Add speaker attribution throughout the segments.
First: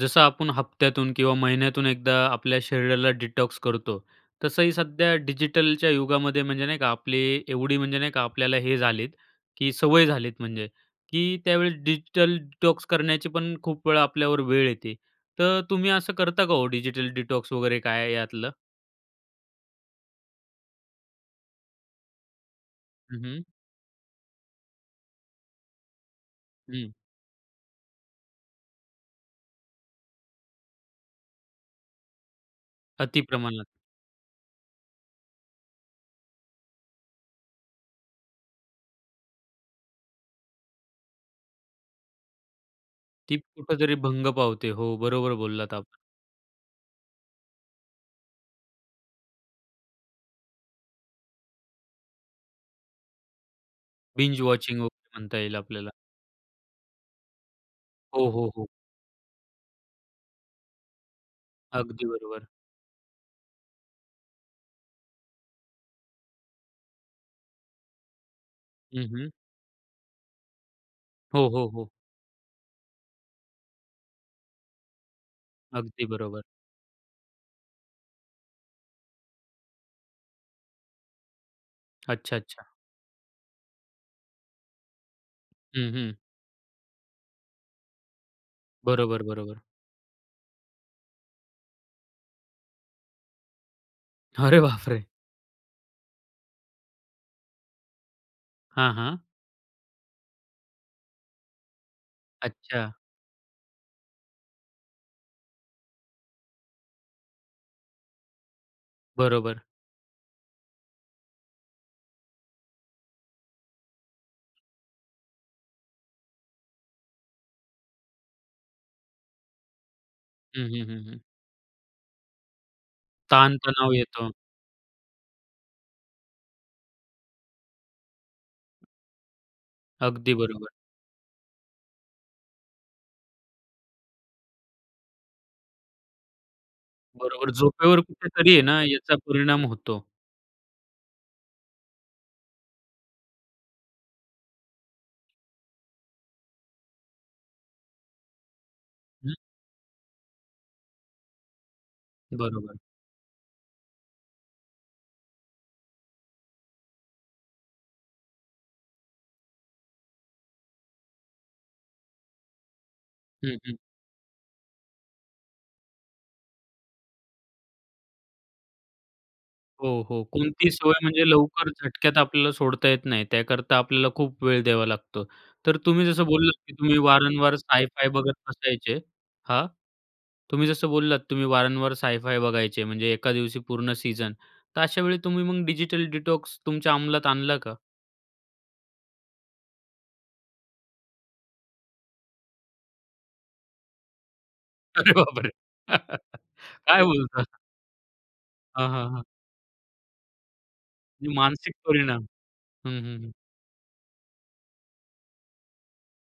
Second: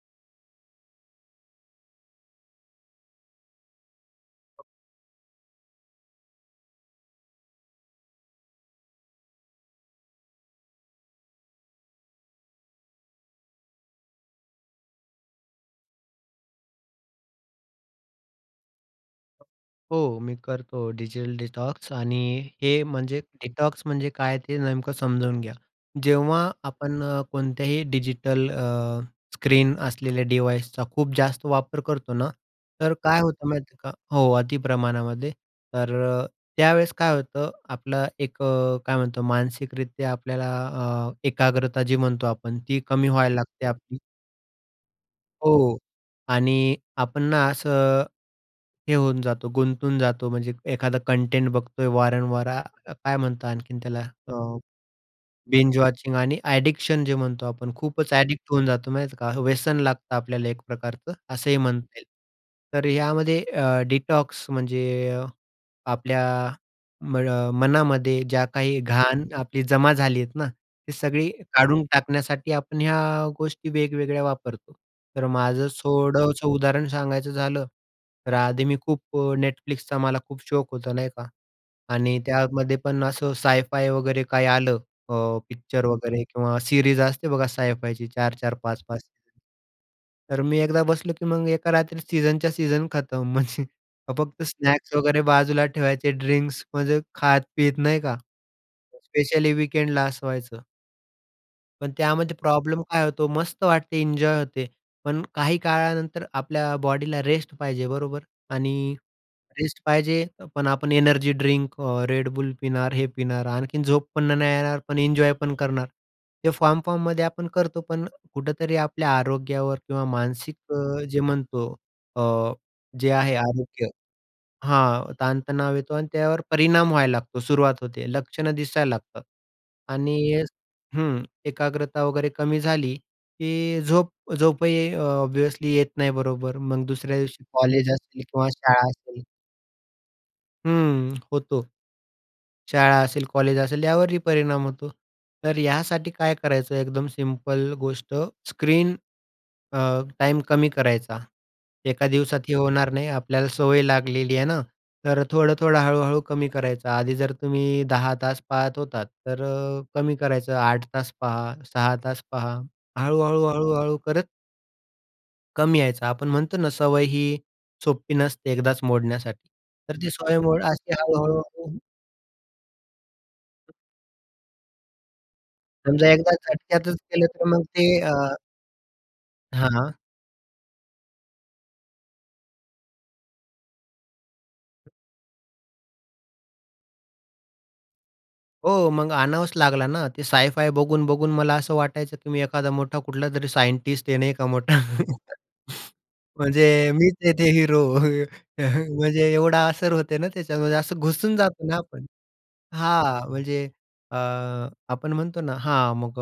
Speaker 1: जसं आपण हप्त्यातून किंवा महिन्यातून एकदा आपल्या शरीराला डिटॉक्स करतो. तसंही सध्या डिजिटलच्या युगामध्ये म्हणजे नाही का? आपली एवढी म्हणजे नाही का? आपल्याला हे झालेत की सवय झालीत, म्हणजे की त्यावेळेस डिजिटल डिटॉक्स करण्याची पण खूप वेळ आपल्यावर वेळ येते. तर तुम्ही असं करता का हो डिजिटल डिटॉक्स वगैरे काय आहे यातलं?
Speaker 2: हो. मी करतो डिजिटल डिटॉक्स आणि हे म्हणजे
Speaker 1: हं, हं.
Speaker 2: डिटॉक्स म्हणजे काय ते नेमकं समजावून घ्या. जेव्हा
Speaker 1: हं.
Speaker 2: आपण कोणत्याही डिजिटल अ, स्क्रीन असलेल्या डिव्हायसचा खूप जास्त वापर करतो ना, तर काय
Speaker 1: अति
Speaker 2: होतं
Speaker 1: प्रमाणात.
Speaker 2: माहिती आहे का? हो. अति प्रमाणामध्ये. तर अ, त्यावेळेस काय होतं? आपलं एक अ, काय म्हणतो मानसिकरित्या आपल्याला अ, एकाग्रता जी म्हणतो आपण ती कमी व्हायला
Speaker 1: ती
Speaker 2: लागते
Speaker 1: कुठेतरी
Speaker 2: आपली.
Speaker 1: भंग पावते. हो, बरोबर
Speaker 2: हो,
Speaker 1: बोललात
Speaker 2: हो,
Speaker 1: आपण.
Speaker 2: आणि आपण ना असं, हे होऊन जातो. गुंतून जातो. म्हणजे एखादं कंटेंट बघतोय वारंवार अ, काय म्हणतात आणखीन त्याला?
Speaker 1: बिंज वॉचिंग वगैरे म्हणता येईल
Speaker 2: बिंज
Speaker 1: आपल्याला.
Speaker 2: वॉचिंग आणि ॲडिक्शन जे म्हणतो आपण खूपच
Speaker 1: हो, हो,
Speaker 2: ॲडिक्ट होऊन
Speaker 1: हो.
Speaker 2: जातो माहीत आहे का? व्यसन लागतं आपल्याला एक प्रकारचं असंही म्हणता येईल.
Speaker 1: अगदी बरोबर.
Speaker 2: तर यामध्ये अ, डिटॉक्स म्हणजे अ, आपल्या मळ मनामध्ये जी काही
Speaker 1: हं,
Speaker 2: घाण
Speaker 1: हं.
Speaker 2: आपली जमा झाली आहेत ना, ती सगळी
Speaker 1: हो, हो,
Speaker 2: काढून
Speaker 1: हो.
Speaker 2: टाकण्यासाठी आपण ह्या गोष्टी वेगवेगळ्या वापरतो. तर माझं
Speaker 1: अगदी बरोबर.
Speaker 2: थोडंसं उदाहरण सांगायचं झालं तर आधी मी खूप Netflixचा मला खूप शौक होता, नाही का? आणि
Speaker 1: अच्छा, अच्छा.
Speaker 2: त्यामध्ये पण असं सायफाय वगैरे काही आलं अ, पिक्चर
Speaker 1: हं, हं.
Speaker 2: वगैरे किंवा सीरीज असते बघा, सायफायची 4-4, 5-5
Speaker 1: बरोबर, बरोबर.
Speaker 2: तर मी एकदा बसलो की मग एका रात्री सीझनच्या सीझन खतम म्हणजे फक्त
Speaker 1: अरे,
Speaker 2: स्नॅक्स
Speaker 1: बापरे!
Speaker 2: वगैरे बाजूला ठेवायचे ड्रिंक्स म्हणजे खात-पीत नाही का?
Speaker 1: हां, हां.
Speaker 2: स्पेशली वीकेंडला असं व्हायचं. पण, त्यामध्ये प्रॉब्लेम
Speaker 1: अच्छा.
Speaker 2: काय होतो, मस्त वाटते, एन्जॉय होते. पण काही काळानंतर, आपल्या बॉडीला रेस्ट पाहिजे बरोबर? आणि
Speaker 1: बरोबर.
Speaker 2: रेस्ट पाहिजे, पण आपण एनर्जी ड्रिंक अ, Red Bull पिणार, हे पिणार, आणखीन झोप पण नाही येणार, पण एन्जॉय पण करणार. ते फॉर्म-फॉर्ममध्ये आपण करतो, पण कुठेतरी, आपल्या आरोग्यावर किंवा मानसिक
Speaker 1: हं, हं,
Speaker 2: अ,
Speaker 1: हं,
Speaker 2: जे
Speaker 1: हं.
Speaker 2: म्हणतो अ, जे आहे आरोग्य
Speaker 1: ताणतणाव येतो.
Speaker 2: हां. ताणतणाव येतो आणि त्यावर परिणाम व्हायला लागतो. सुरुवात होते, लक्षणं दिसायला लागतात आणि
Speaker 1: अगदी बरोबर.
Speaker 2: हं. एकाग्रता वगैरे, कमी झाली की झोप झोपही ऑब्व्हियसली येत नाही बरोबर. मग, दुसऱ्या दिवशी
Speaker 1: बरोबर,
Speaker 2: कॉलेज
Speaker 1: झोपेवर
Speaker 2: असेल किंवा
Speaker 1: कुठेतरी आहे ना,
Speaker 2: शाळा
Speaker 1: याचा
Speaker 2: असेल.
Speaker 1: परिणाम होतो.
Speaker 2: हं. होतो. शाळा असेल, कॉलेज असेल, यावरही परिणाम होतो. तर, यासाठी काय करायचं, एकदम सिंपल गोष्ट स्क्रीन
Speaker 1: हं.
Speaker 2: अ, टाइम कमी करायचा. एका दिवसात हे
Speaker 1: बरोबर.
Speaker 2: होणार नाही, आपल्याला सवय लागलेली आहे ना, तर थोडं-थोडं हळू-हळू कमी करायचं. आधी जर तुम्ही 10 तास पाहत होतात, तर कमी करायचं, 8 तास पहा, 6 तास पहा. हळू-हळू,
Speaker 1: हं, हं.
Speaker 2: हळू-हळू करत. कमी यायचा, आपण म्हणतो ना, सवय ही सोपी नसते एकदाच मोडण्यासाठी,
Speaker 1: हो,
Speaker 2: तर ती
Speaker 1: हो.
Speaker 2: सवय मोड
Speaker 1: कोणती
Speaker 2: अशी
Speaker 1: सवय म्हणजे लवकर
Speaker 2: हळू-हळू-हळू
Speaker 1: झटक्यात आपल्याला सोडता येत नाही, त्याकरता आपल्याला खूप वेळ द्यावा लागतो. तर तुम्ही
Speaker 2: समजा,
Speaker 1: जसं
Speaker 2: एकदा
Speaker 1: बोललात, की
Speaker 2: झटक्यातच
Speaker 1: तुम्ही
Speaker 2: केलं, तर
Speaker 1: वारंवार
Speaker 2: मग ते
Speaker 1: साय-फाय
Speaker 2: अं
Speaker 1: बघत बसायचे, हां.
Speaker 2: हां.
Speaker 1: तुम्ही जसं बोललात तुम्ही वारंवार साय-फाय बघायचे, म्हणजे एका दिवशी पूर्ण सीझन. तर अशावेळी तुम्ही मग डिजिटल डिटॉक्सची तुमच्या अंमलात आणला का?
Speaker 2: हो, मग आणावाच लागला ना. ते साय-फाय बघून-बघून मला असं वाटायचं, की मी एखादा मोठा कुठलातरी सायंटिस्ट आहे, नाही का मोठा.
Speaker 1: अरे, बापरे!
Speaker 2: म्हणजे
Speaker 1: काय
Speaker 2: मीच आहे
Speaker 1: बोलता?
Speaker 2: ते हिरो.
Speaker 1: हां, हां, हां.
Speaker 2: म्हणजे एवढा असर होते ना, त्याच्यामध्ये असं घुसून जातो
Speaker 1: मानसिक
Speaker 2: ना आपण,
Speaker 1: परिणाम. हं, हं,
Speaker 2: हां.
Speaker 1: हं.
Speaker 2: म्हणजे अ, आपण म्हणतो ना, हां. मग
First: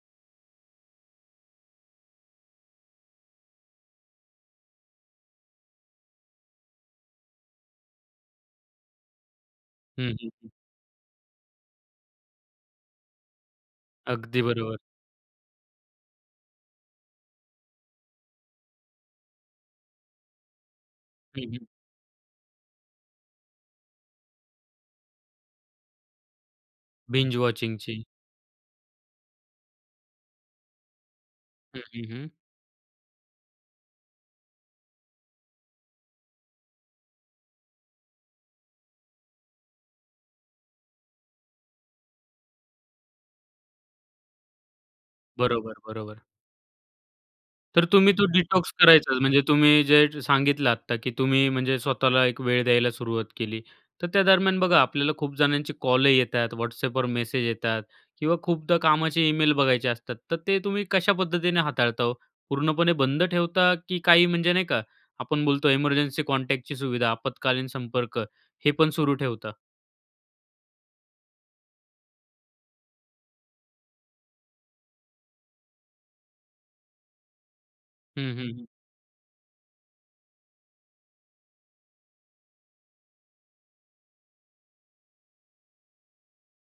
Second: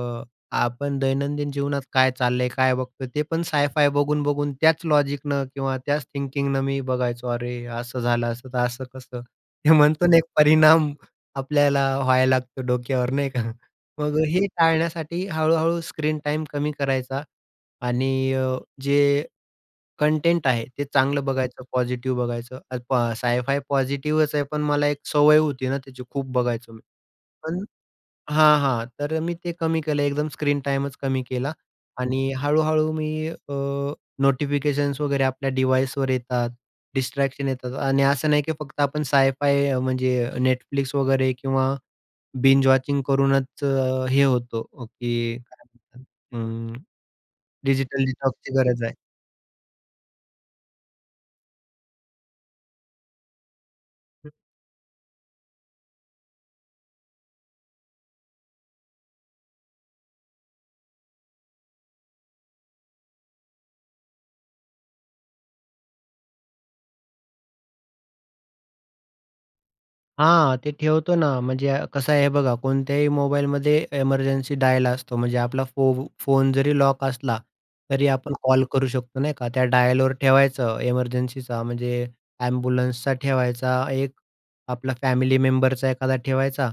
Speaker 2: आपण दैनंदिन जीवनात काय चाललंय, काय बघतो, ते पण साय-फाय बघून-बघून त्याच लॉजिकनं किंवा त्याच थिंकिंगनं मी बघायचो. अरे, असं झालं, असं तर असं कसं? हे
Speaker 1: हं,
Speaker 2: म्हणतो ना, एक
Speaker 1: हं, हं.
Speaker 2: परिणाम आपल्याला व्हायला लागतो डोक्यावर, नाही का. मग
Speaker 1: अगदी
Speaker 2: हे
Speaker 1: बरोबर.
Speaker 2: टाळण्यासाठी हळू-हळू स्क्रीन टाईम कमी करायचा आणि अ, जे कंटेंट आहे ते चांगलं
Speaker 1: हं,
Speaker 2: बघायचं,
Speaker 1: हं.
Speaker 2: पॉझिटिव्ह बघायचं. साय-फाय पॉझिटिव्हच आहे, पण मला एक सवय होती ना त्याची, खूप बघायचो मी,
Speaker 1: बिंज
Speaker 2: पण
Speaker 1: वॉचिंगची.
Speaker 2: हां, हां. तर मी ते कमी केलं, एकदम स्क्रीन टाईमच कमी केला.
Speaker 1: हं, हं, हं.
Speaker 2: आणि हळू-हळू मी अ, नोटिफिकेशन्स वगैरे आपल्या डिवाइसवर येतात, डिस्ट्रॅक्शन येतात. आणि असं नाही, की फक्त आपण साय-फाय म्हणजे Netflix वगैरे किंवा बिंज वॉचिंग करूनच हे होतो, की काय
Speaker 1: बरोबर, बरोबर.
Speaker 2: म्हणतात अ,
Speaker 1: तर
Speaker 2: डिजिटल
Speaker 1: तुम्ही तो
Speaker 2: डिटॉक्सची
Speaker 1: डिटॉक्स
Speaker 2: गरज आहे.
Speaker 1: करायचाच. म्हणजे तुम्ही जे सांगितलं आत्ता, की तुम्ही म्हणजे स्वतःला एक वेळ द्यायला सुरुवात केली. तर त्या दरम्यान बघा, आपल्याला खूप जणांचे कॉलही येतात, WhatsAppवर मेसेज येतात किंवा खूपदा कामाचे ईमेल बघायचे असतात. तर ते तुम्ही कशा पद्धतीने हाताळता हो? पूर्णपणे बंद ठेवता की काही, म्हणजे नाही का, आपण बोलतो एमर्जन्सी कॉन्टॅक्टची सुविधा, आपत्कालीन संपर्क हे पण सुरू ठेवता?
Speaker 2: हां, ते ठेवतो ना म्हणजे कसं आहे बघा कोणत्याही मोबाईलमध्ये एमर्जन्सी डायल असतो म्हणजे आपला फो फोन जरी लॉक असला तरी
Speaker 1: हं,
Speaker 2: आपण
Speaker 1: हं, हं.
Speaker 2: कॉल करू शकतो नाही का. त्या डायलवर ठेवायचं. एमर्जन्सीचा म्हणजे एम्ब्युलन्सचा ठेवायचा, एक आपला फॅमिली मेंबरचा एखादा ठेवायचा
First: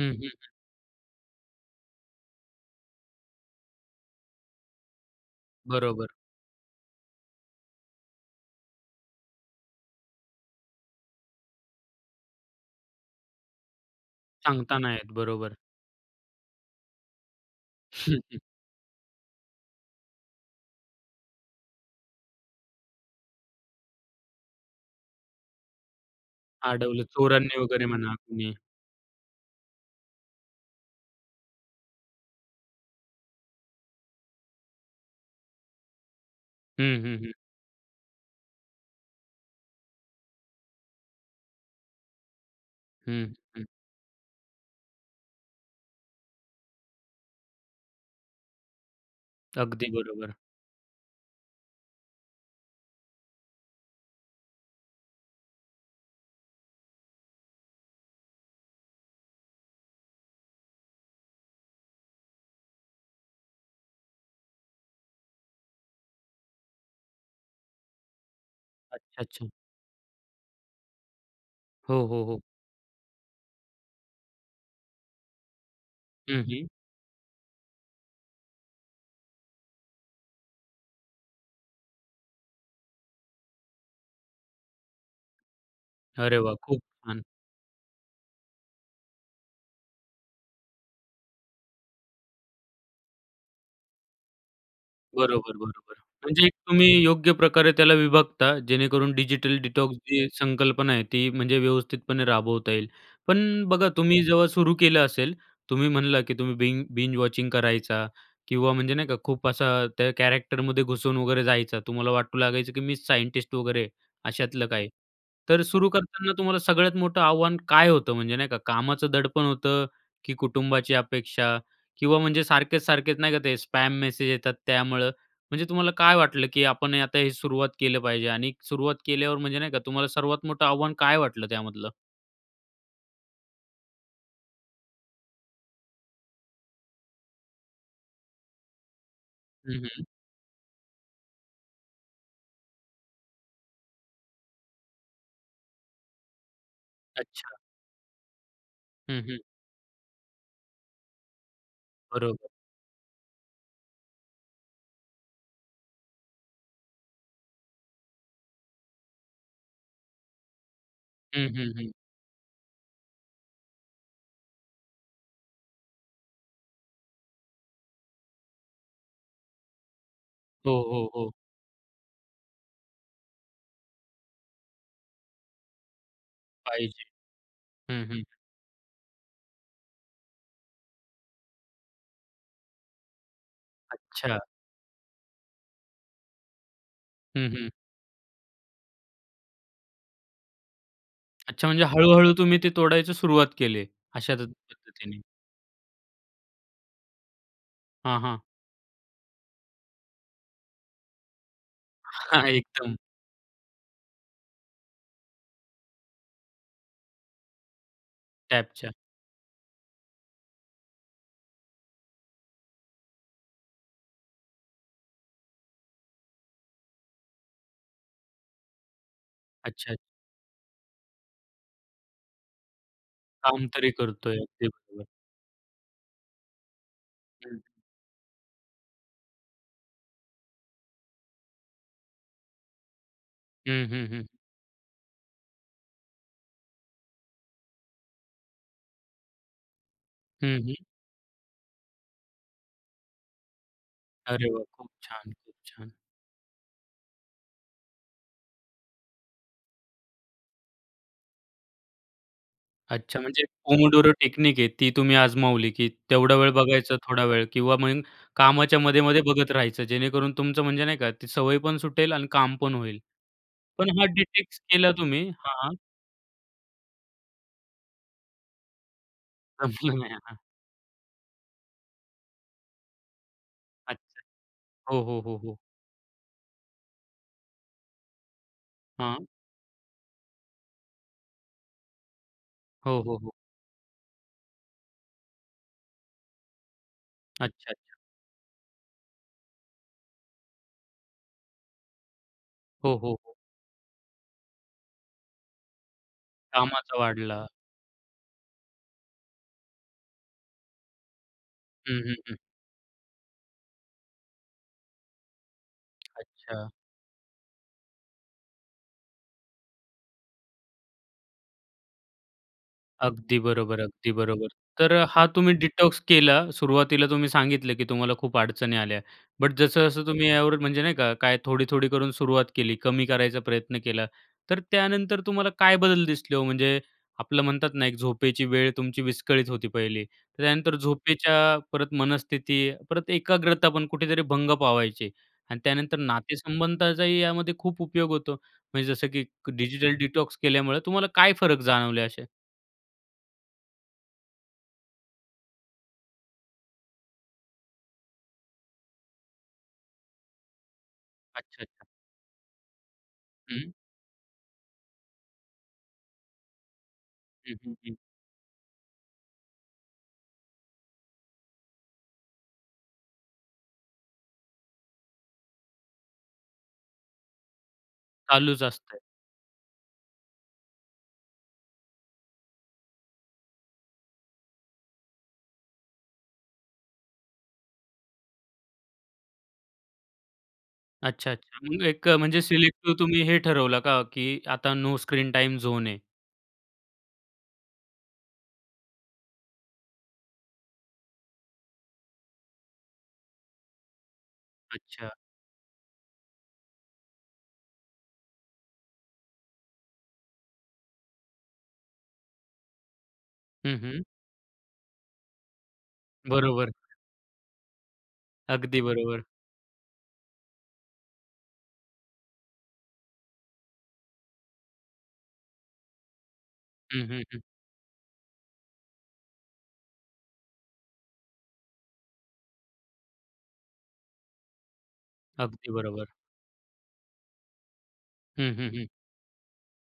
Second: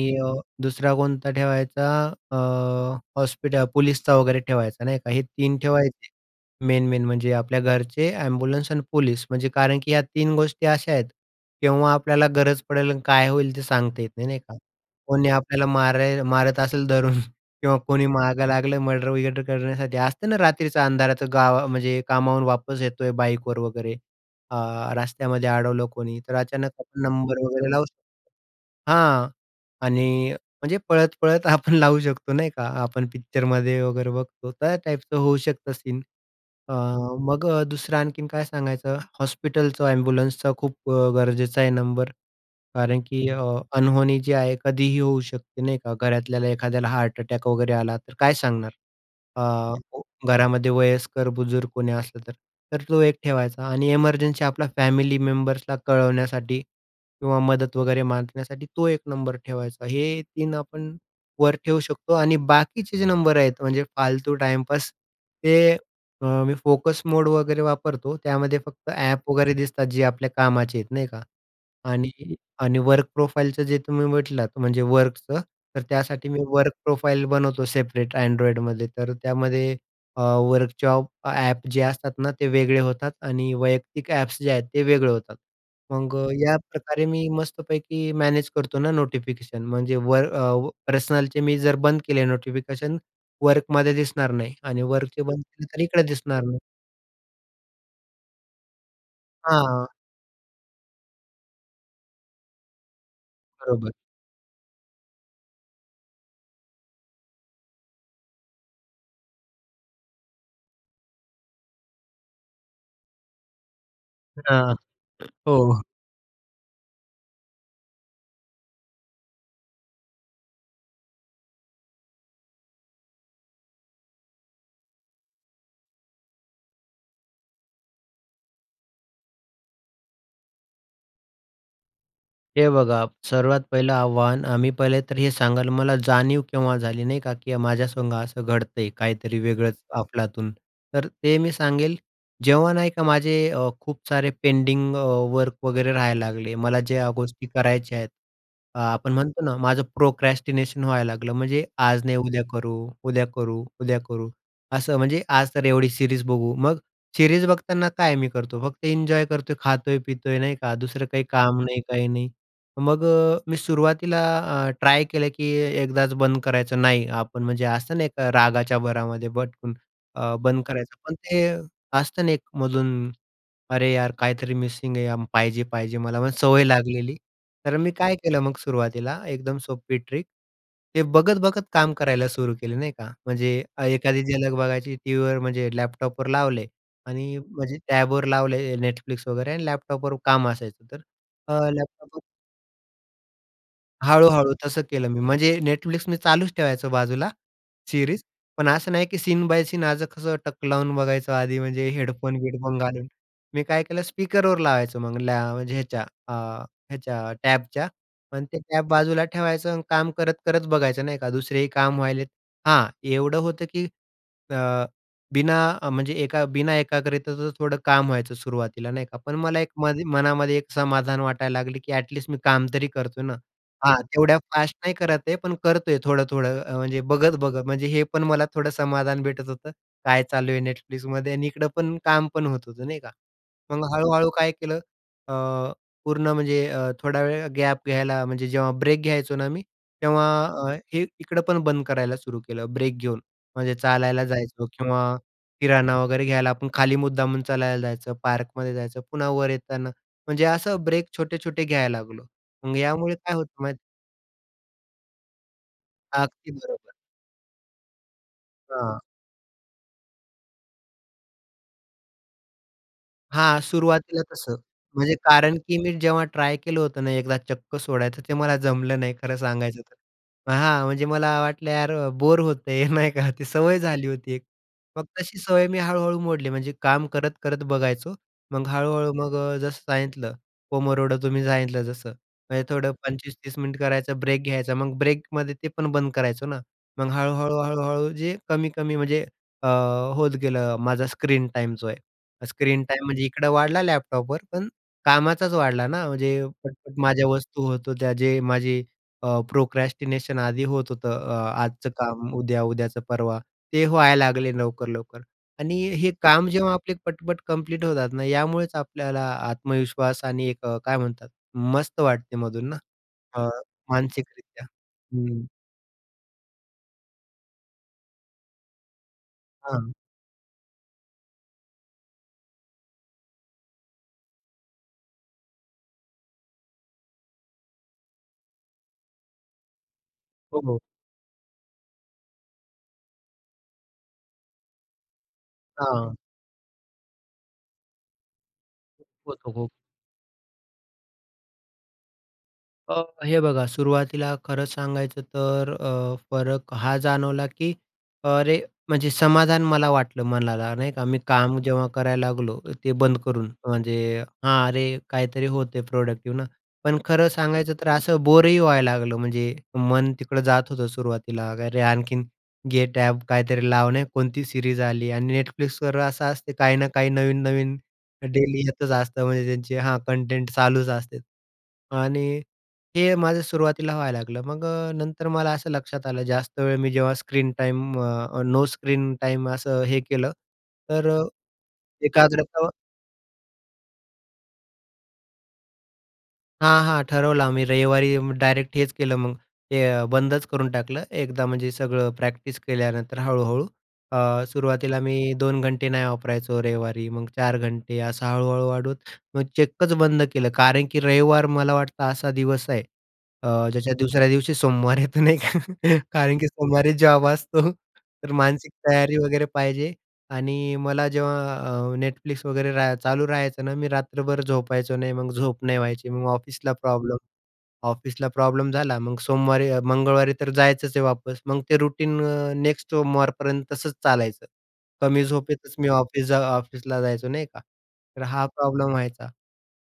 Speaker 1: हं, हं,
Speaker 2: अ,
Speaker 1: हं.
Speaker 2: दुसरा कोणता ठेवायचा अं, हॉस्पिटल, पोलिसचा वगैरे ठेवायचा नाही का. हे 3 ठेवायचे.
Speaker 1: बरोबर.
Speaker 2: मेन मेन, म्हणजे आपल्या घरचे, एम्ब्युलन्स आणि पोलीस म्हणजे कारण की या 3 गोष्टी अशा आहेत केव्हा आपल्याला गरज पडेल आणि काय होईल ते सांगता येत नाही, नाही का.
Speaker 1: सांगत नाही येत.
Speaker 2: कोणी
Speaker 1: बरोबर.
Speaker 2: आपल्याला मार मारत असेल धरून, किंवा कोणी मागं लागलं मर्डर-बिर्डर करण्यासाठी. असतं ना रात्रीचा अंधाराचं गाव म्हणजे कामावरून वापस येतोय बाईकवर वगैरे अ, रस्त्यामध्ये अडवलं कोणी तर अचानक आपण
Speaker 1: अडवलं
Speaker 2: नंबर
Speaker 1: चोरांनी
Speaker 2: वगैरे लावू
Speaker 1: वगैरे म्हणा
Speaker 2: शकतो.
Speaker 1: कुणी.
Speaker 2: हां. आणि म्हणजे पळत-पळत आपण लावू शकतो नाही का. आपण पिक्चरमध्ये वगैरे बघतो त्या टाईपचं होऊ शकतं सीन. अ,
Speaker 1: हं, हं, हं.
Speaker 2: मग दुसरं आणखीन काय सांगायचं हॉस्पिटलचा एम्ब्युलन्सचा खूप गरजेचा आहे नंबर कारण
Speaker 1: हं,
Speaker 2: की अ,
Speaker 1: हं.
Speaker 2: अनहोनी जी आहे कधीही होऊ शकते नाही का. घरातल्याला एखाद्याला हार्ट अटॅक वगैरे आला तर काय सांगणार.
Speaker 1: अगदी
Speaker 2: अ,
Speaker 1: बरोबर.
Speaker 2: घरामध्ये वयस्कर, बुजुर्ग कोणी असलं तर तर तो एक ठेवायचा. आणि एमर्जन्सी आपल्याला फॅमिली मेंबर्सला कळवण्यासाठी किंवा मदत वगैरे मागण्यासाठी तो एक नंबर ठेवायचा. हे 3 आपण वर ठेवू शकतो आणि बाकीचे जे नंबर आहेत म्हणजे फालतू टाइमपास ते मी फोकस मोड वगैरे वापरतो. त्यामध्ये फक्त
Speaker 1: अच्छा,
Speaker 2: ॲप
Speaker 1: अच्छा.
Speaker 2: वगैरे दिसतात जे आपल्या कामाचे आहेत नाही का.
Speaker 1: हो,
Speaker 2: आणि
Speaker 1: हो, हो.
Speaker 2: आणि वर्क प्रोफाइलचं जे तुम्ही म्हटलात म्हणजे वर्कचं तर त्यासाठी मी
Speaker 1: हं, हं.
Speaker 2: वर्क प्रोफाईल बनवतो सेपरेट Androidमध्ये. तर त्यामध्ये वर्कशॉप ॲप जे असतात ना ते वेगळे होतात आणि वैयक्तिक ॲप्स जे आहेत ते वेगळे होतात. मग
Speaker 1: अरे वाह, खूप
Speaker 2: याप्रकारे
Speaker 1: छान!
Speaker 2: मी मस्तपैकी मॅनेज करतो ना नोटिफिकेशन म्हणजे वर पर्सनलचे मी जर बंद केले नोटिफिकेशन वर्कमध्ये दिसणार नाही आणि वर्कचे बंद
Speaker 1: बरोबर,
Speaker 2: केले तर
Speaker 1: बरोबर.
Speaker 2: इकडं दिसणार
Speaker 1: म्हणजे
Speaker 2: नाही.
Speaker 1: तुम्ही योग्य प्रकारे त्याला विभागता जेणेकरून डिजिटल
Speaker 2: हां.
Speaker 1: डिटॉक्स जी संकल्पना आहे ती म्हणजे व्यवस्थितपणे राबवता येईल. पण बघा
Speaker 2: बरोबर.
Speaker 1: तुम्ही जेव्हा सुरू केलं असेल तुम्ही म्हणलं की तुम्ही बिन बिंज वॉचिंग करायचा किंवा म्हणजे नाही का खूप असा त्या कॅरॅक्टरमध्ये घुसून वगैरे जायचा. तुम्हाला वाटू लागायचं की मी सायंटिस्ट वगैरे अशातलं
Speaker 2: हां,
Speaker 1: काही, तर
Speaker 2: हो.
Speaker 1: सुरू करताना तुम्हाला सगळ्यात मोठं आव्हान काय होतं म्हणजे नाही का कामाचं दडपण होतं, की कुटुंबाची अपेक्षा? किंवा म्हणजे सारखेच-सारखेच नाही का ते स्पॅम मेसेज येतात त्यामुळं, म्हणजे तुम्हाला काय वाटलं की आपण आता हे सुरुवात केलं पाहिजे? आणि सुरुवात केल्यावर म्हणजे नाही का तुम्हाला सर्वात मोठं आव्हान काय वाटलं त्यामधलं?
Speaker 2: हे बघा सर्वात पहिलं आव्हान, अ, मी पहिले तर हे सांगाल मला जाणीव केव्हा झाली नाही का, की माझ्या संग असं घडतंय काहीतरी वेगळंच
Speaker 1: हं, हं.
Speaker 2: अफलातून. तर ते मी सांगेल, जेव्हा नाही का माझे अ, खूप सारे पेंडिंग अ, वर्क वगैरे राहायला लागले. मला ज्या गोष्टी
Speaker 1: अच्छा.
Speaker 2: करायच्या आहेत, अ, आपण
Speaker 1: हं, हं.
Speaker 2: म्हणतो ना माझं प्रोक्रॅस्टिनेशन व्हायला लागलं म्हणजे आज नाही उद्या
Speaker 1: बरोबर.
Speaker 2: करू, उद्या करू, उद्या करू असं. म्हणजे आज तर एवढी सीरीज बघू. मग सीरीज बघताना काय मी करतो फक्त एन्जॉय करतोय, खातोय-पितोय नाही का, दुसरं काही
Speaker 1: हं,
Speaker 2: काम
Speaker 1: हं,
Speaker 2: नाही,
Speaker 1: हं.
Speaker 2: काही नाही. मग अ, मी सुरुवातीला अ, ट्राय केलं की एकदाच बंद करायचं नाही आपण. म्हणजे असतं नाही का रागाच्या भरामध्ये पटकन अ, बंद
Speaker 1: हो,
Speaker 2: करायचं.
Speaker 1: हो,
Speaker 2: पण
Speaker 1: हो.
Speaker 2: ते असतं ना एक मधून, अरे यार काहीतरी मिसिंग आहे, पाहिजे, पाहिजे मला, पण सवय
Speaker 1: पाहिजे.
Speaker 2: लागलेली. तर मी
Speaker 1: हं
Speaker 2: काय
Speaker 1: हं.
Speaker 2: केलं मग सुरुवातीला एकदम सोपी ट्रिक. ते बघत-बघत काम करायला सुरू केलं नाही का, म्हणजे एखादी
Speaker 1: अच्छा.
Speaker 2: झलक बघायची टीव्हीवर, म्हणजे लॅपटॉपवर लावले आणि
Speaker 1: हं, हं.
Speaker 2: म्हणजे टॅबवर लावले Netflix वगैरे, आणि लॅपटॉपवर काम असायचं तर अ,
Speaker 1: अच्छा, म्हणजे
Speaker 2: लॅपटॉपवर
Speaker 1: हळू-हळू तुम्ही ते तोडायची सुरुवात केले. अशा द
Speaker 2: हळू-हळू तसं केलं मी.
Speaker 1: पद्धतीने.
Speaker 2: म्हणजे Netflix मी चालूच ठेवायचो बाजूला
Speaker 1: हां,
Speaker 2: सीरीज.
Speaker 1: हां.
Speaker 2: पण असं नाही की सीन बाय सीन आज कसं टक लावून बघायचं आधी, म्हणजे
Speaker 1: हां,
Speaker 2: हेडफोन-बिडफोन
Speaker 1: एकदम.
Speaker 2: घालून. मी काय केलं, स्पीकरवर लावायचो मग लॅ म्हणजे ह्याच्या अ, ह्याच्या टॅबच्या आणि ते टॅब
Speaker 1: टॅबच्या.
Speaker 2: बाजूला ठेवायचं आणि काम करत करत बघायचं नाही का, दुसरेही काम व्हायलेत. हां, एवढं होतं की अ, बिना अ, म्हणजे एका बिना एकाग्रतेचं थोडं काम व्हायचं सुरुवातीला नाही का. पण मला एक
Speaker 1: अच्छा.
Speaker 2: माझ्या मनामध्ये एक समाधान वाटायला लागली की एटलीस्ट मी काम तरी करतोय ना.
Speaker 1: काम तरी
Speaker 2: हां,
Speaker 1: करतोय.
Speaker 2: तेवढ्या
Speaker 1: अगदी
Speaker 2: फास्ट नाही
Speaker 1: बरोबर.
Speaker 2: करत आहे पण करतोय थोडं-थोडं. अ, म्हणजे
Speaker 1: हं.
Speaker 2: बघत-बघत. म्हणजे हे पण मला थोडं समाधान भेटत होतं काय चालू आहे Netflixमध्ये आणि इकडं काम पण होत होतं नाही का. मग
Speaker 1: हं, हं, हं.
Speaker 2: हळू-हळू काय केलं, अ, पूर्ण म्हणजे अ, थोडा वेळ गॅप घ्यायला, म्हणजे जेव्हा ब्रेक घ्यायचो ना मी, तेव्हा
Speaker 1: हं,
Speaker 2: अ,
Speaker 1: हं.
Speaker 2: हे इकडं पण बंद करायला सुरू केलं. ब्रेक घेऊन म्हणजे चालायला
Speaker 1: अरे वाह!
Speaker 2: जायचो
Speaker 1: खूप
Speaker 2: किंवा
Speaker 1: छान. खूप छान.
Speaker 2: किराणा वगैरे घ्यायला आपण खाली मुद्दामून चालायला जायचं, पार्कमध्ये जायचं. पुन्हा वर येताना म्हणजे असं ब्रेक छोटे-छोटे घ्यायला लागलो. मग यामुळे
Speaker 1: अच्छा,
Speaker 2: काय
Speaker 1: म्हणजे
Speaker 2: होतं माहिती
Speaker 1: पोमोडोर टेक्निक आहे, ती तुम्ही आजमावली. की तेवढा वेळ
Speaker 2: अगदी बरोबर.
Speaker 1: बघायचा थोडा वेळ किंवा मग कामाच्या
Speaker 2: हां.
Speaker 1: मध्ये-मध्ये बघत राहायचं जेणेकरून तुमचं म्हणजे नाही का ती सवय पण सुटेल आणि काम पण होईल
Speaker 2: हां,
Speaker 1: .पण हा
Speaker 2: सुरुवातीला तसं.
Speaker 1: डिटॉक्स केला
Speaker 2: म्हणजे
Speaker 1: तुम्ही.
Speaker 2: कारण
Speaker 1: हां.
Speaker 2: की मी जेव्हा ट्राय केलं होतं ना एकदा चक्क सोडायचं ते मला जमलं नाही खरं सांगायचं तर.
Speaker 1: जमलं नाही.
Speaker 2: हां, म्हणजे मला वाटलं यार बोर होत आहे नाही का ते सवय झाली
Speaker 1: अच्छा.
Speaker 2: होती एक.
Speaker 1: हो,
Speaker 2: मग
Speaker 1: हो, हो,
Speaker 2: तशी
Speaker 1: हो.
Speaker 2: सवय मी हळू-हळू मोडली म्हणजे काम करत करत बघायचो मग हळू-हळू
Speaker 1: हां.
Speaker 2: मग अ, जसं सांगितलं पोमोडोरो तुम्ही सांगितलं जसं. म्हणजे थोडं
Speaker 1: हो, हो, हो.
Speaker 2: 25-30 मिनिट करायचं ब्रेक घ्यायचा मग ब्रेकमध्ये ते पण बंद करायचो ना. मग
Speaker 1: अच्छा. अच्छा.
Speaker 2: हळू-हळू-हळू-हळू जे कमी-कमी म्हणजे अ, होत गेलं अ, माझा स्क्रीन टाईम जो आहे. स्क्रीन
Speaker 1: हो,
Speaker 2: टाईम
Speaker 1: हो,
Speaker 2: म्हणजे
Speaker 1: हो.
Speaker 2: इकडं वाढला लॅपटॉपवर पण कामाचाच वाढला ना म्हणजे
Speaker 1: कामाचा
Speaker 2: पटपट माझ्या
Speaker 1: वाढला.
Speaker 2: वस्तू होत होत्या जे माझे अ, प्रोक्रॅस्टिनेशन आधी होत होतं अ, आजचं
Speaker 1: हं, हं,
Speaker 2: काम
Speaker 1: हं.
Speaker 2: उद्या, उद्याचं परवा, ते व्हायला लागले लवकर-लवकर आणि हे काम
Speaker 1: अच्छा.
Speaker 2: जेव्हा आपले पटपट कंप्लीट होतात ना यामुळेच आपल्याला आत्मविश्वास आणि एक अ, काय म्हणतात मस्त वाटते मधून ना
Speaker 1: अगदी
Speaker 2: अ,
Speaker 1: बरोबर, अगदी बरोबर.
Speaker 2: मानसिकरित्या.
Speaker 1: तर हा
Speaker 2: हं.
Speaker 1: तुम्ही डिटॉक्स केला सुरुवातीला तुम्ही सांगितलं की तुम्हाला खूप अडचणी आल्या. बट
Speaker 2: हां.
Speaker 1: जसं-जसं तुम्ही यावर म्हणजे नाही का काय थोडी-थोडी करून सुरुवात केली. कमी करायचा प्रयत्न केला. तर त्यानंतर तुम्हाला काय बदल दिसले हो? म्हणजे आपलं म्हणतात ना एक झोपेची वेळ तुमची विस्कळीत होती पहिली. तर
Speaker 2: हो,
Speaker 1: त्यानंतर
Speaker 2: हो.
Speaker 1: झोपेच्या परत मनस्थिती परत एकाग्रता पण कुठेतरी भंग पावायची आणि त्यानंतर
Speaker 2: हां.
Speaker 1: नातेसंबंधाचाही यामध्ये खूप उपयोग होतो म्हणजे जसं की
Speaker 2: [unintelligible]
Speaker 1: डिजिटल डिटॉक्स केल्यामुळं तुम्हाला काय फरक जाणवले असे?
Speaker 2: अ, हे बघा, सुरुवातीला खरंच सांगायचं तर अ, फरक हा जाणवला, की अरे, म्हणजे समाधान मला वाटलं मनाला, नाही का. मी काम
Speaker 1: अच्छा, अच्छा.
Speaker 2: जेव्हा करायला लागलो ते बंद करून,
Speaker 1: हं.
Speaker 2: म्हणजे हां, अरे काहीतरी होते, प्रॉडक्टिव्ह ना. पण खरं
Speaker 1: हं, हं,
Speaker 2: सांगायचं तर
Speaker 1: हं.
Speaker 2: असं बोरही व्हायला लागलं. म्हणजे मन तिकडं जात होतं सुरुवातीला, अरे, आणखीन गेट ॲप काहीतरी लावणे, कोणती सीरीज आली आणि Netflixवर असं असते, काही ना काही नवीन-नवीन डेली
Speaker 1: चालूच
Speaker 2: येतच
Speaker 1: असतंय.
Speaker 2: असतं, म्हणजे त्यांचे हां. कंटेंट चालूच असते. आणि हे माझं सुरुवातीला व्हायला लागलं. मग अ, नंतर मला असं लक्षात आलं, जास्त वेळ मी जेव्हा स्क्रीन टाईम अ, नो स्क्रीन टाईम असं हे केलं, तर
Speaker 1: अच्छा, अच्छा. मग एक म्हणजे
Speaker 2: एकाग्रता
Speaker 1: सिलेक्टीव तुम्ही हे ठरवलं का, की आता नो स्क्रीन टाइम झोन आहे?
Speaker 2: हां, हां. ठरवलं आम्ही रविवारी डायरेक्ट हेच केलं, मग ते अ, बंदच करून टाकलं. एकदा म्हणजे सगळं प्रॅक्टिस केल्यानंतर हळूहळू. अ, सुरुवातीला
Speaker 1: अच्छा.
Speaker 2: मी 2 घंटे नाही वापरायचो रविवारी, मग 4 घंटे, असं हळू-हळू वाढून मग चक्कच बंद केलं. कारण की रविवार मला वाटतं असा दिवस आहे अ,
Speaker 1: हं,
Speaker 2: ज्याच्या
Speaker 1: हं.
Speaker 2: दुसऱ्या दिवशी सोमवार येतो नाही का. कारण की
Speaker 1: बरोबर.
Speaker 2: सोमवारी जॉब असतो, तर मानसिक
Speaker 1: अगदी
Speaker 2: तयारी
Speaker 1: बरोबर.
Speaker 2: वगैरे पाहिजे. आणि मला जेव्हा अ, Netflix वगैरे राहाय चालू राहायचं ना, मी रात्रभर झोपायचो नाही. मग झोप नाही व्हायची, मग ऑफिसला
Speaker 1: हं,
Speaker 2: प्रॉब्लेम,
Speaker 1: हं, हं.
Speaker 2: ऑफिसला प्रॉब्लेम झाला, मग सोमवारी अ, मंगळवारी तर जायचंच आहे वापस. मग ते रुटीन अ, नेक्स्ट सोमवारपर्यंत तसंच चालायचं. कमी
Speaker 1: अगदी
Speaker 2: झोपेतच मी
Speaker 1: बरोबर.
Speaker 2: ऑफिस जा ऑफिसला जायचो. नाही का. तर हा
Speaker 1: हं, हं, हं.
Speaker 2: प्रॉब्लेम व्हायचा.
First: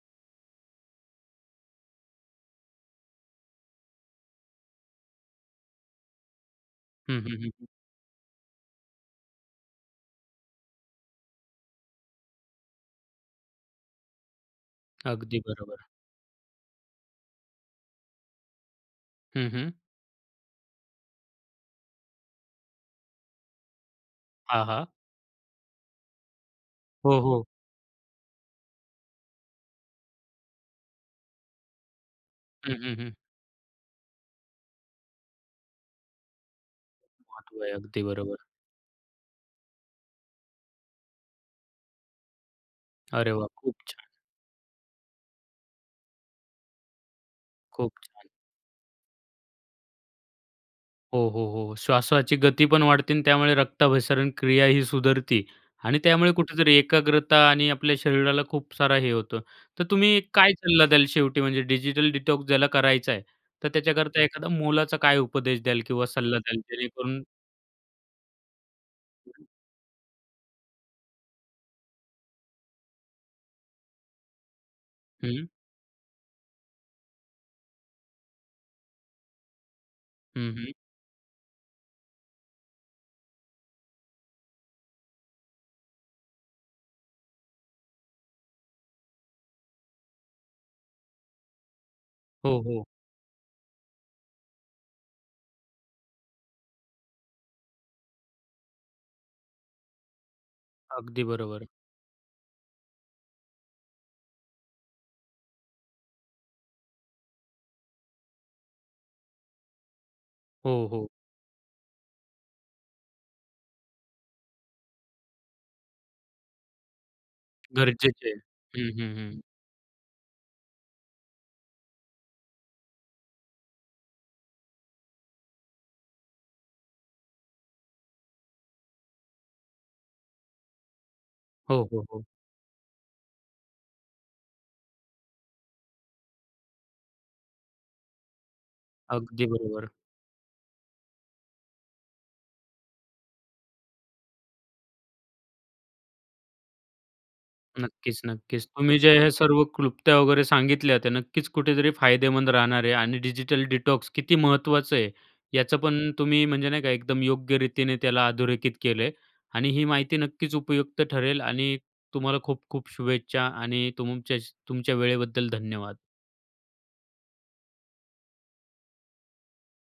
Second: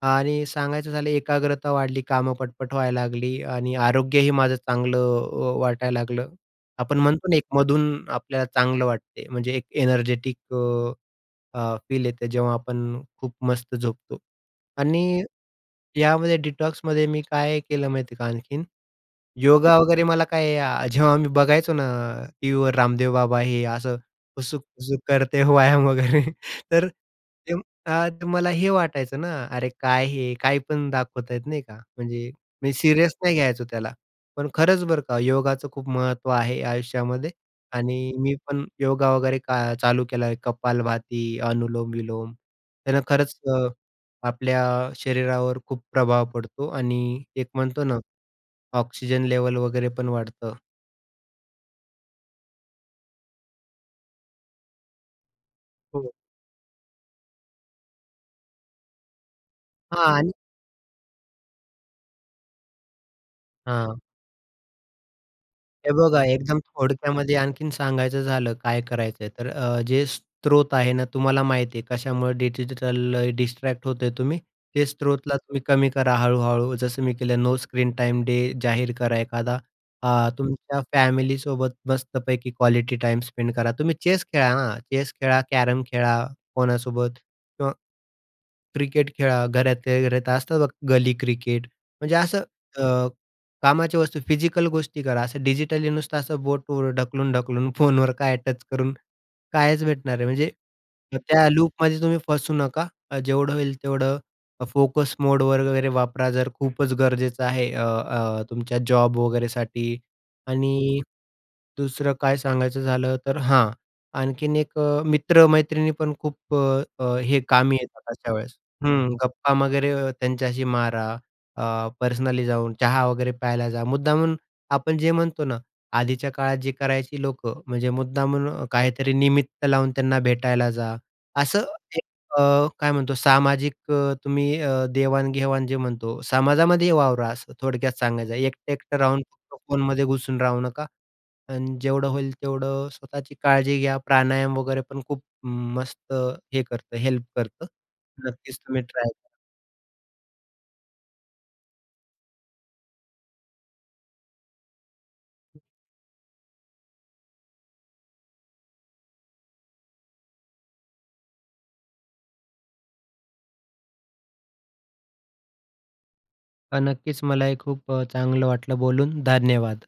Speaker 2: आणि सांगायचं झालं, एकाग्रता वाढली, कामं पटपट व्हायला लागली. आणि आरोग्यही माझं चांगलं अ, वाटायला लागलं. आपण
Speaker 1: हं,
Speaker 2: म्हणतो ना,
Speaker 1: हं,
Speaker 2: एक
Speaker 1: हं, हं.
Speaker 2: मधून आपल्याला चांगलं वाटते, म्हणजे एक एनर्जेटिक अ, फील येते. जेव्हा आपण खूप मस्त झोपतो. आणि
Speaker 1: अगदी बरोबर.
Speaker 2: यामध्ये डिटॉक्समध्ये मी काय केलं माहिती आहे का आणखीन?
Speaker 1: हं, हं.
Speaker 2: योगा वगैरे, मला काय जेव्हा मी बघायचो ना टीव्हीवर रामदेव बाबा, हे असं
Speaker 1: हां, हां.
Speaker 2: हुसुक-हुसुक करते, व्यायाम वगैरे. तर
Speaker 1: हो, हो.
Speaker 2: तेव्हा मला हे वाटायचं ना, अरे काय हे, काय पण दाखवत आहेत, नाही का? म्हणजे मी
Speaker 1: हं, हं, हं.
Speaker 2: सीरियस नाही घ्यायचो त्याला. पण खरंच बरं का, योगाचं खूप महत्त्व आहे आयुष्यामध्ये
Speaker 1: महत्व आहे.
Speaker 2: आणि
Speaker 1: अगदी
Speaker 2: मी
Speaker 1: बरोबर.
Speaker 2: पण योगा वगैरे का चालू केला आहे. कपालभाती, अनुलोम विलोम, त्यानं
Speaker 1: अरे
Speaker 2: खरंच
Speaker 1: वाह!
Speaker 2: अ,
Speaker 1: खूप छान.
Speaker 2: आपल्या शरीरावर खूप प्रभाव पडतो. आणि एक म्हणतो
Speaker 1: खूप
Speaker 2: ना,
Speaker 1: छान.
Speaker 2: ऑक्सिजन लेव्हल वगैरे पण वाढतं.
Speaker 1: हो, हो, हो. श्वासाची गती पण वाढते आणि त्यामुळे रक्ताभिसरण क्रियाही सुधरते. आणि
Speaker 2: हो.
Speaker 1: त्यामुळे कुठेतरी एकाग्रता आणि आपल्या शरीराला खूप सारा हे होतो. तर तुम्ही
Speaker 2: आण.
Speaker 1: काय सल्ला द्याल शेवटी म्हणजे डिजिटल डिटॉक्स ज्याला करायचा आहे. तर
Speaker 2: हां.
Speaker 1: त्याच्याकरता एखादा मोलाचा काय उपदेश द्याल
Speaker 2: हे
Speaker 1: किंवा
Speaker 2: बघा
Speaker 1: सल्ला
Speaker 2: एकदम
Speaker 1: द्याल. जेणेकरून
Speaker 2: थोडक्यामध्ये आणखीन सांगायचं झालं काय करायचं आहे. तर जे स्रोत आहे ना, तुम्हाला माहीत आहे कशामुळं डिजिटल डिस्ट्रॅक्ट होत आहे. तुम्ही ते स्त्रोतला
Speaker 1: हं.
Speaker 2: तुम्ही कमी करा हळू-हळू. जसं मी केलं नो स्क्रीन टाइम डे जाहीर करा एखादा. अ,
Speaker 1: हं, हं.
Speaker 2: तुमच्या फॅमिलीसोबत मस्तपैकी क्वालिटी टाइम स्पेंड करा. तुम्ही चेस खेळा, हां, चेस खेळा, कॅरम खेळा, कोणासोबत किंवा क्रिकेट खेळा, घरातल्या घरात असतं बघा, गली क्रिकेट म्हणजे असं
Speaker 1: हो,
Speaker 2: अ,
Speaker 1: हो.
Speaker 2: कामाची वस्तू फिजिकल गोष्टी करा. असं डिजिटली नुसतं असं बोटवर ढकलून-ढकलून फोनवर काय टच करून कायच भेटणार आहे? म्हणजे
Speaker 1: अगदी
Speaker 2: त्या
Speaker 1: बरोबर.
Speaker 2: लूपमध्ये तुम्ही फसू नका जेवढं होईल तेवढं फोकस मोडवर वगैरे वापरा. जर खूपच गरजेचं आहे अ, अ, तुमच्या जॉब वगैरेसाठी
Speaker 1: हो,
Speaker 2: आणि
Speaker 1: हो.
Speaker 2: दुसरं काय सांगायचं झालं, तर हां, आणखीन एक मित्र-मैत्रिणी पण खूप अ, अ, हे कामी येतात
Speaker 1: गरजेचे
Speaker 2: अशा
Speaker 1: आहे.
Speaker 2: वेळेस.
Speaker 1: हं,
Speaker 2: हं.
Speaker 1: हं, हं.
Speaker 2: गप्पा वगैरे त्यांच्याशी मारा अ, पर्सनली जाऊन. चहा वगैरे प्यायला जा. मुद्दामून आपण जे म्हणतो ना, आधीच्या काळात जी करायची लोकं म्हणजे मुद्दामून काहीतरी निमित्त लावून त्यांना भेटायला जा. असं
Speaker 1: हो,
Speaker 2: एक
Speaker 1: हो, हो.
Speaker 2: अ, काय म्हणतो सामाजिक अ, तुम्ही अ, देवाण-घेवाण जे म्हणतो समाजामध्ये वावरा असं थोडक्यात सांगायचं आहे एकटं एकटं राहून
Speaker 1: अगदी
Speaker 2: फक्त
Speaker 1: बरोबर.
Speaker 2: फोनमध्ये घुसून राहू नका आणि जेवढं होईल तेवढं स्वतःची काळजी घ्या. प्राणायाम वगैरे पण खूप मस्त हे करतं हेल्प करतं.
Speaker 1: नक्कीच,
Speaker 2: नक्कीच
Speaker 1: नक्कीच
Speaker 2: तुम्ही
Speaker 1: तुम्ही
Speaker 2: ट्राय
Speaker 1: जे हे सर्व क्लुप्त्या वगैरे सांगितल्या त्या नक्कीच कुठेतरी फायदेमंद राहणार आहे आणि डिजिटल डिटॉक्स किती महत्त्वाचं आहे. याचं पण तुम्ही म्हणजे नाही का एकदम योग्य रीतीने त्याला अधोरेखित केलं आहे आणि ही माहिती नक्कीच उपयुक्त ठरेल आणि तुम्हाला खूप-खूप शुभेच्छा आणि तुमचेच तुमच्या वेळेबद्दल धन्यवाद.
Speaker 2: अ, नक्कीच मला हे खूप अ, चांगलं वाटलं बोलून धन्यवाद.